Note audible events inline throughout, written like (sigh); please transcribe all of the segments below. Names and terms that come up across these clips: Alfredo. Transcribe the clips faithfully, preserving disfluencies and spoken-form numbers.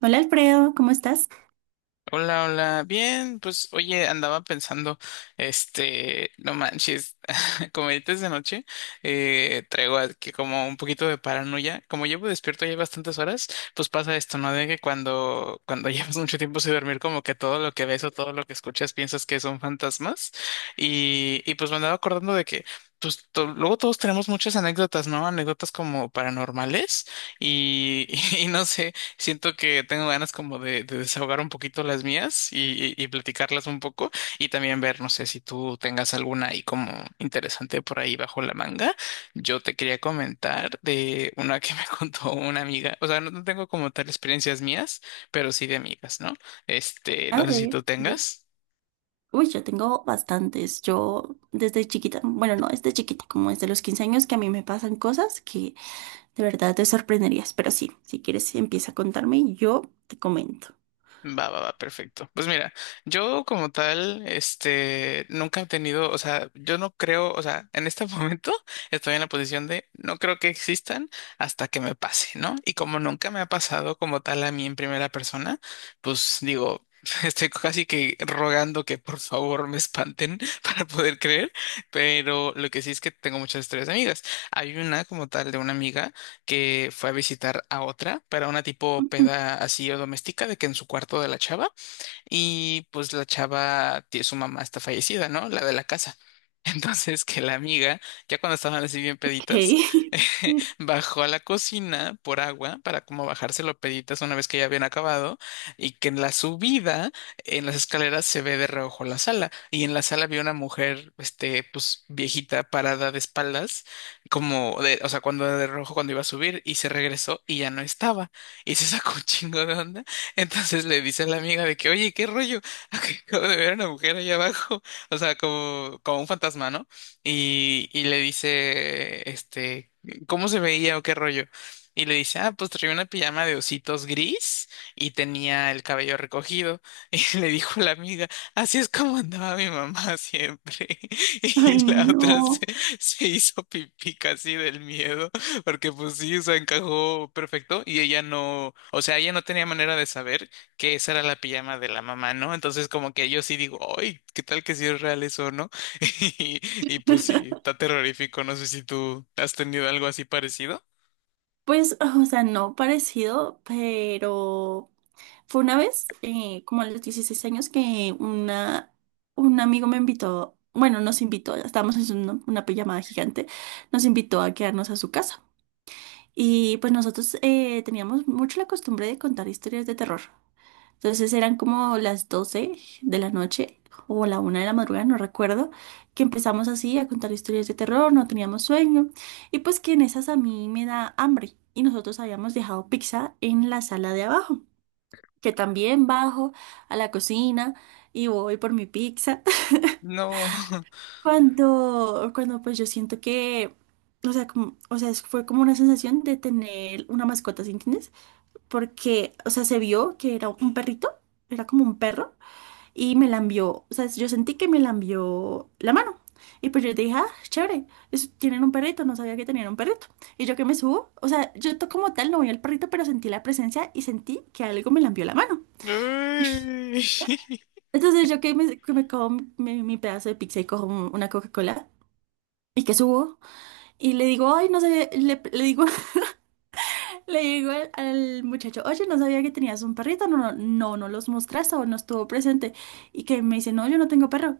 Hola Alfredo, ¿cómo estás? Hola, hola. Bien, pues oye, andaba pensando, este, no manches, (laughs) como ahorita es de noche, eh, traigo aquí como un poquito de paranoia. Como llevo despierto ya bastantes horas, pues pasa esto, ¿no? De que cuando, cuando (laughs) llevas mucho tiempo sin dormir, como que todo lo que ves o todo lo que escuchas piensas que son fantasmas. Y, y pues me andaba acordando de que, pues to- luego todos tenemos muchas anécdotas, ¿no? Anécdotas como paranormales. Y, (laughs) y no sé. Siento que tengo ganas como de, de desahogar un poquito las mías y, y- y platicarlas un poco y también ver, no sé si tú tengas alguna ahí como interesante por ahí bajo la manga. Yo te quería comentar de una que me (laughs) contó una amiga, o sea, no no tengo como tal experiencias mías, pero sí de amigas, ¿no? Este, A no sé si ver, tú sí. tengas. Uy, yo tengo bastantes. Yo desde chiquita, bueno, no desde chiquita, como desde los quince años que a mí me pasan cosas que de verdad te sorprenderías. Pero sí, si quieres empieza a contarme y yo te comento. Va, va, va, perfecto. Pues mira, yo como tal, este, nunca he tenido, o sea, yo no creo, o sea, en este (laughs) momento estoy en la posición de no creo que existan hasta que me pase, ¿no? Y como nunca me ha pasado como tal a mí en primera persona, pues digo, (laughs) estoy casi que rogando que por favor me espanten (laughs) para poder creer, pero lo que sí es que tengo muchas historias de amigas. Hay una como tal de una amiga que fue a visitar a otra para una tipo peda (laughs) así o doméstica de que en su cuarto de la chava. Y pues la chava, tie- su mamá está fallecida, ¿no? La de la casa. (laughs) Entonces que la amiga, ya cuando estaban así bien Ok. peditas, (laughs) (laughs) bajó a la cocina por agua para como bajárselo peditas una vez que ya habían acabado y que en la subida, en las escaleras se ve de reojo la sala y en la sala vi una mujer, este, pues viejita parada de espaldas, como de, o sea, cuando de reojo cuando iba a subir y se regresó y ya no estaba y se sacó un chingo de onda, entonces le dice a la amiga de que, oye, ¿qué rollo? (laughs) Acabo de ver a una mujer allá abajo, o sea, como, como un fantasma, ¿no? Y, y le dice, este, ¿cómo se veía o qué rollo? Y le dice, ah, pues traía una pijama de ositos gris y tenía el cabello recogido. (laughs) Y le dijo la amiga, así es como andaba mi mamá siempre. (laughs) Y Ay, la no. otra se, se hizo pipí casi del miedo. Porque pues sí, o sea, encajó perfecto y ella no, o sea, ella no tenía manera de saber que esa era la pijama de la mamá, ¿no? Entonces como que yo sí digo, ¡ay! ¿Qué tal que si es real eso, no? (laughs) Y, y pues sí, está (laughs) terrorífico, no sé si tú has tenido algo así parecido. Pues, o sea, no parecido, pero fue una vez, eh, como a los dieciséis años, que una, un amigo me invitó, bueno, nos invitó, estábamos en una, una pijamada gigante, nos invitó a quedarnos a su casa. Y pues nosotros eh, teníamos mucho la costumbre de contar historias de terror. Entonces eran como las doce de la noche o la una de la madrugada, no recuerdo, que empezamos así a contar historias de terror, no teníamos sueño. Y pues que en esas a mí me da hambre y nosotros habíamos dejado pizza en la sala de abajo que también bajo a la cocina y voy por mi pizza. (laughs) No. (laughs) Cuando, cuando pues yo siento que, o sea, como- o sea, es- fue como una sensación de tener una mascota, ¿sí entiendes? Porque, o sea, se vio que era un perrito, era como un perro, y me lambió, o sea, yo sentí que me lambió la mano. Y pues yo dije, ah, chévere, es- tienen un perrito, no sabía que tenían un perrito. Y yo que me subo, o sea, yo to- como tal no vi al perrito, pero sentí la presencia y sentí que algo me lambió la mano. Ay. (laughs) Entonces yo que me, que me como mi, mi pedazo de pizza y cojo un- una Coca-Cola y que subo y le digo, ay, no sé, le, le digo, (laughs) le digo al, al muchacho, oye, no sabía que tenías un perrito, no, no, no, no los mostraste o no estuvo presente. Y que me dice, no, yo no tengo perro.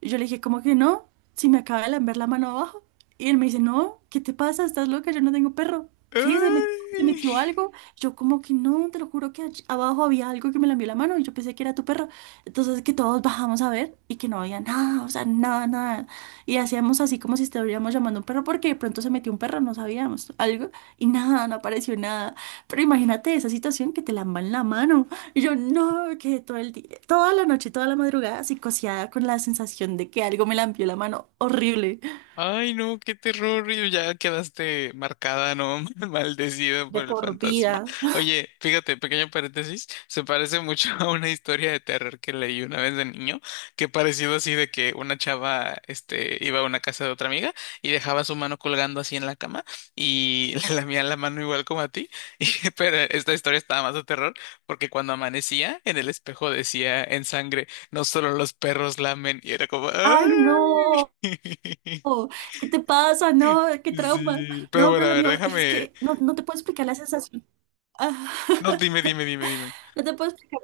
Y yo le dije, ¿cómo que no? Si me acaba de lamber la mano abajo. Y él me dice, no, ¿qué te pasa? ¿Estás loca? Yo no tengo perro. ¿Qué? ¿Se metió, ¿se metió Ay. algo? Yo como que no, te lo juro que allí abajo había algo que me lambió la mano y yo pensé que era tu perro. Entonces que todos bajamos a ver y que no había nada, o sea, nada, nada. Y hacíamos así como si estuviéramos llamando a un perro porque de pronto se metió un perro, no sabíamos algo y nada, no apareció nada. Pero imagínate esa situación que te lamban la mano. (laughs) Y yo no, quedé todo el día, toda la noche, toda la madrugada psicoseada con la sensación de que algo me lampió la mano horrible, Ay, no, qué terror, y ya quedaste marcada, ¿no? (laughs) Maldecida de por el por fantasma. vida. Oye, fíjate, pequeño paréntesis, se parece mucho a una historia de terror que leí una vez de niño, que parecido así de que una chava, este, iba a una casa de otra amiga y dejaba su mano colgando así en la cama y (laughs) le lamía la mano igual como a ti, (laughs) y- pero esta historia estaba más de terror porque cuando amanecía en el espejo decía en sangre, no solo los perros lamen, y era como, Ay, ¡ay! no, (laughs) ¿qué te pasa? No, qué trauma. Sí, pero No, bueno, pero a lo ver, mío es déjame. que no, no te puedo explicar la sensación. Ah, No, dime, (laughs) dime, dime, dime. no te puedo explicar,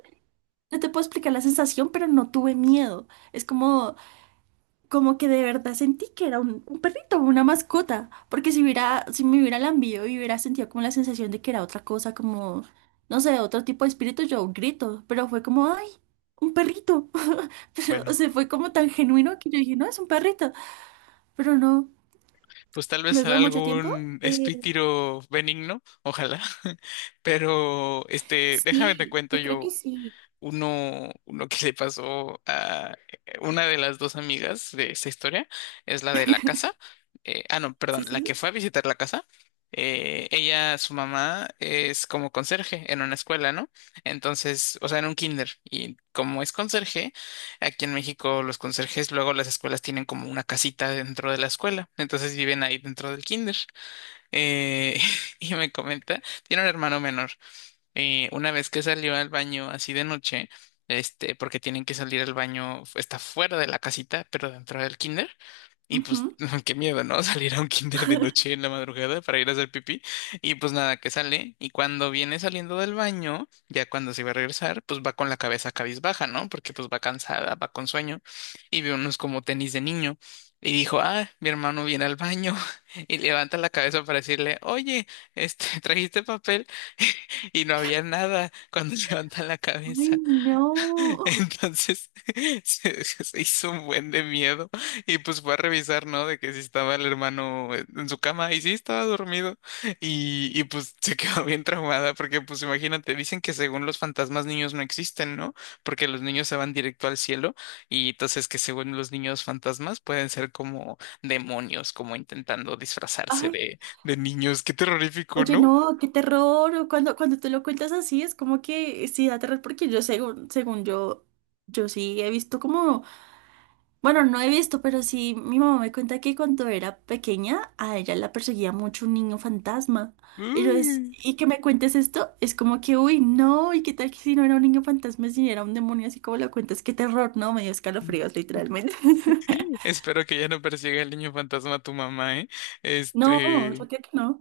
no te puedo explicar la sensación, pero no tuve miedo. Es como como que de verdad sentí que era un, un perrito, una mascota, porque si hubiera, si me hubiera lambido y hubiera sentido como la sensación de que era otra cosa, como, no sé, otro tipo de espíritu, yo grito, pero fue como, ay, un perrito, (laughs) pero, o Bueno, sea, fue como tan genuino que yo dije, no, es un perrito, pero no, pues tal vez luego será de mucho tiempo, algún eh, espítiro benigno, ojalá. (laughs) Pero, este, déjame te sí, cuento yo creo que yo. sí, Uno, uno que le pasó a eh, una de las dos amigas de esta historia es la de la casa. Eh, ah, no, sí, perdón, sí, la que sí. fue a visitar la casa. Eh, ella, su mamá, es como conserje en una escuela, ¿no? Entonces, o sea, en un kinder. Y como es conserje, aquí en México los conserjes luego las escuelas tienen como una casita dentro de la escuela. Entonces viven ahí dentro del kinder. Eh, (laughs) y me comenta, tiene un hermano menor. Eh, una vez que salió al baño así de noche, este, porque tienen que salir al baño, está fuera de la casita, pero dentro del kinder. Y pues, Ujú. (laughs) qué miedo, ¿no? (laughs) Salir a un kinder de noche en la madrugada para ir a hacer pipí. Y pues nada, que sale. Y cuando viene saliendo del baño, ya cuando se va a regresar, pues va con la cabeza cabizbaja, ¿no? Porque pues va cansada, va con sueño. Y ve unos como tenis de niño. Y dijo, ah, mi hermano viene al baño. (laughs) Y levanta la cabeza para decirle, oye, este, ¿trajiste papel? (laughs) Y no había nada cuando (laughs) levantan la Ay, cabeza. no, Entonces (laughs) se, se hizo un buen de miedo y pues fue a revisar, ¿no? De que si estaba el hermano en en su cama y sí estaba dormido y, y pues se (laughs) quedó bien traumada porque pues imagínate, dicen que según los fantasmas niños no existen, ¿no? Porque los niños se van directo al cielo y entonces que según los niños fantasmas pueden ser como demonios, como intentando (laughs) disfrazarse ay, de, de niños. Qué terrorífico, oye, ¿no? no, qué terror. Cuando, cuando te lo cuentas así, es como que sí da terror, porque yo según, según yo, yo sí he visto como, bueno, no he visto, pero sí mi mamá me cuenta que cuando era pequeña, a ella la perseguía mucho un niño fantasma. Y yo es, Uy. y que me cuentes esto, es como que, uy, no, y qué tal que si no era un niño fantasma, si era un demonio, así como lo cuentas, qué terror, no, me dio escalofríos, literalmente. (laughs) Espero que ya no persiga el niño fantasma a tu mamá, ¿eh? No, Este, yo creo que no.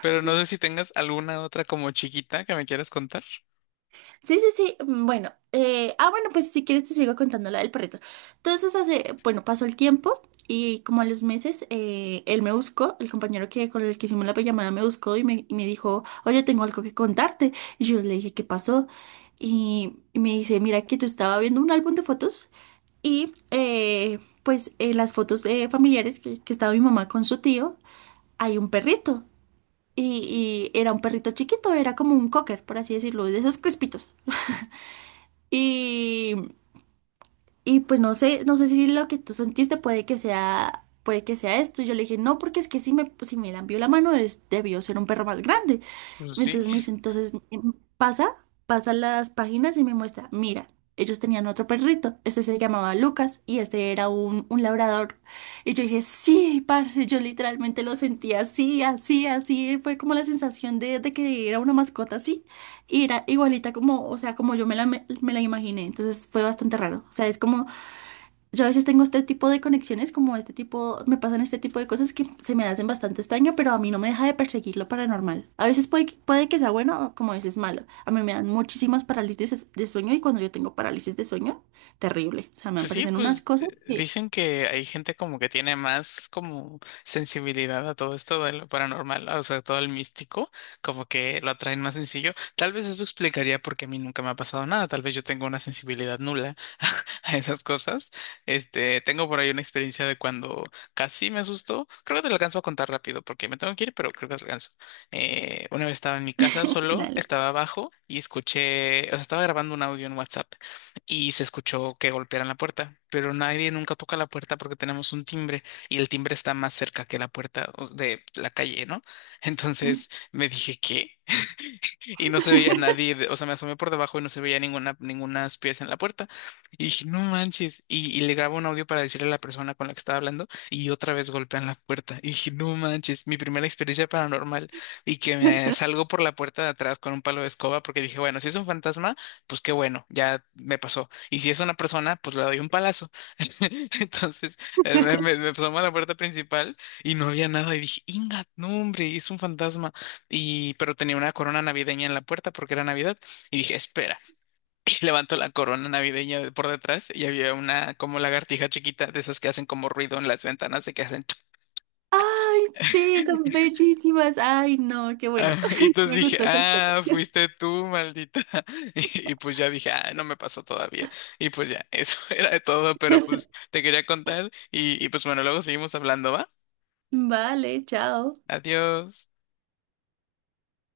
pero no sé si tengas alguna otra como chiquita que me quieras contar. Sí, sí, sí. Mm, bueno, eh, ah, bueno, pues si quieres te sigo contando la del perrito. Entonces, hace, bueno, pasó el tiempo y como a los meses, eh, él me buscó, el compañero que con el que hicimos la llamada me buscó y me, y me dijo, oye, tengo algo que contarte. Y yo le dije, ¿qué pasó? Y, y me dice, mira que yo estaba viendo un álbum de fotos y eh, pues en las fotos eh, familiares que, que estaba mi mamá con su tío, hay un perrito. Y, y era un perrito chiquito, era como un cocker, por así decirlo, de esos crespitos. Y, y pues no sé, no sé si lo que tú sentiste puede que sea, puede que sea esto. Y yo le dije, no, porque es que si me, si me lambió la mano, es- debió ser un perro más grande. Pues sí. Entonces me dice, entonces mm, pasa, pasa las páginas y me muestra, mira, ellos tenían otro perrito, este se llamaba Lucas y este era un, un labrador. Y yo dije, sí, parce, yo literalmente lo sentía así, así, así, fue como la sensación de, de que era una mascota así y era igualita como, o sea, como yo me la, me, la imaginé, entonces fue bastante raro. O sea, es como, yo a veces tengo este tipo de conexiones, como este tipo, me pasan este tipo de cosas que se me hacen bastante extraño, pero a mí no me deja de perseguir lo paranormal. A veces puede, que- puede que sea bueno o como a veces malo. A mí me dan muchísimas parálisis de sueño y cuando yo tengo parálisis de sueño, terrible. O sea, me Pues sí, aparecen unas pues cosas eh, que, dicen que hay gente como que tiene más como sensibilidad a todo esto de lo paranormal, o sea, todo el místico, como que lo atraen más sencillo. Tal vez eso explicaría por qué a mí nunca me ha pasado nada, tal vez yo tengo una sensibilidad nula (laughs) a esas cosas. Este, tengo por ahí una experiencia de cuando casi me asustó, creo que te lo alcanzo a contar rápido porque me tengo que ir, pero creo que te lo alcanzo. Eh, una vez estaba en mi casa (laughs) solo, dale. estaba abajo y escuché, o sea, estaba grabando un audio en WhatsApp y se escuchó que golpearan la puerta, pero nadie nunca toca la puerta porque tenemos un timbre y el timbre está más cerca que la puerta o- de la calle, ¿no? (laughs) Entonces me dije, ¿qué? Y no se veía (laughs) nadie, de- o sea, me asomé por debajo y no se veía ninguna, ninguna pieza en la puerta. Y dije, no manches. Y, y le grabo un audio para decirle a la persona con la que estaba hablando y otra vez golpean la puerta. Y dije, no manches, mi primera experiencia paranormal, y que me salgo por la puerta de atrás con un palo de escoba porque dije, bueno, si es un fantasma, pues qué bueno, ya me pasó. Y si es una persona, pues le doy un palazo. (laughs) Entonces, eh, me, me, me asomo a la puerta principal y no había nada y dije, ingat no hombre, es un fantasma. Y, pero tenía una corona navideña en la puerta porque era Navidad. Y dije, espera. (laughs) Y levanto la corona navideña de por detrás y había una como lagartija chiquita de esas que hacen como ruido en las ventanas de que hacen. Tu- Ay, sí, son bellísimas. Ay, no, qué (laughs) Ah, bueno. y (laughs) entonces Me dije, gustó esta ah, historia. fuiste tú, maldita. (laughs) Y, y pues ya dije, ah, no me pasó todavía. Y pues ya, eso (laughs) era de todo, pero (laughs) pues te quería contar. Y, y pues bueno, luego seguimos hablando, ¿va? Vale, chao. Adiós.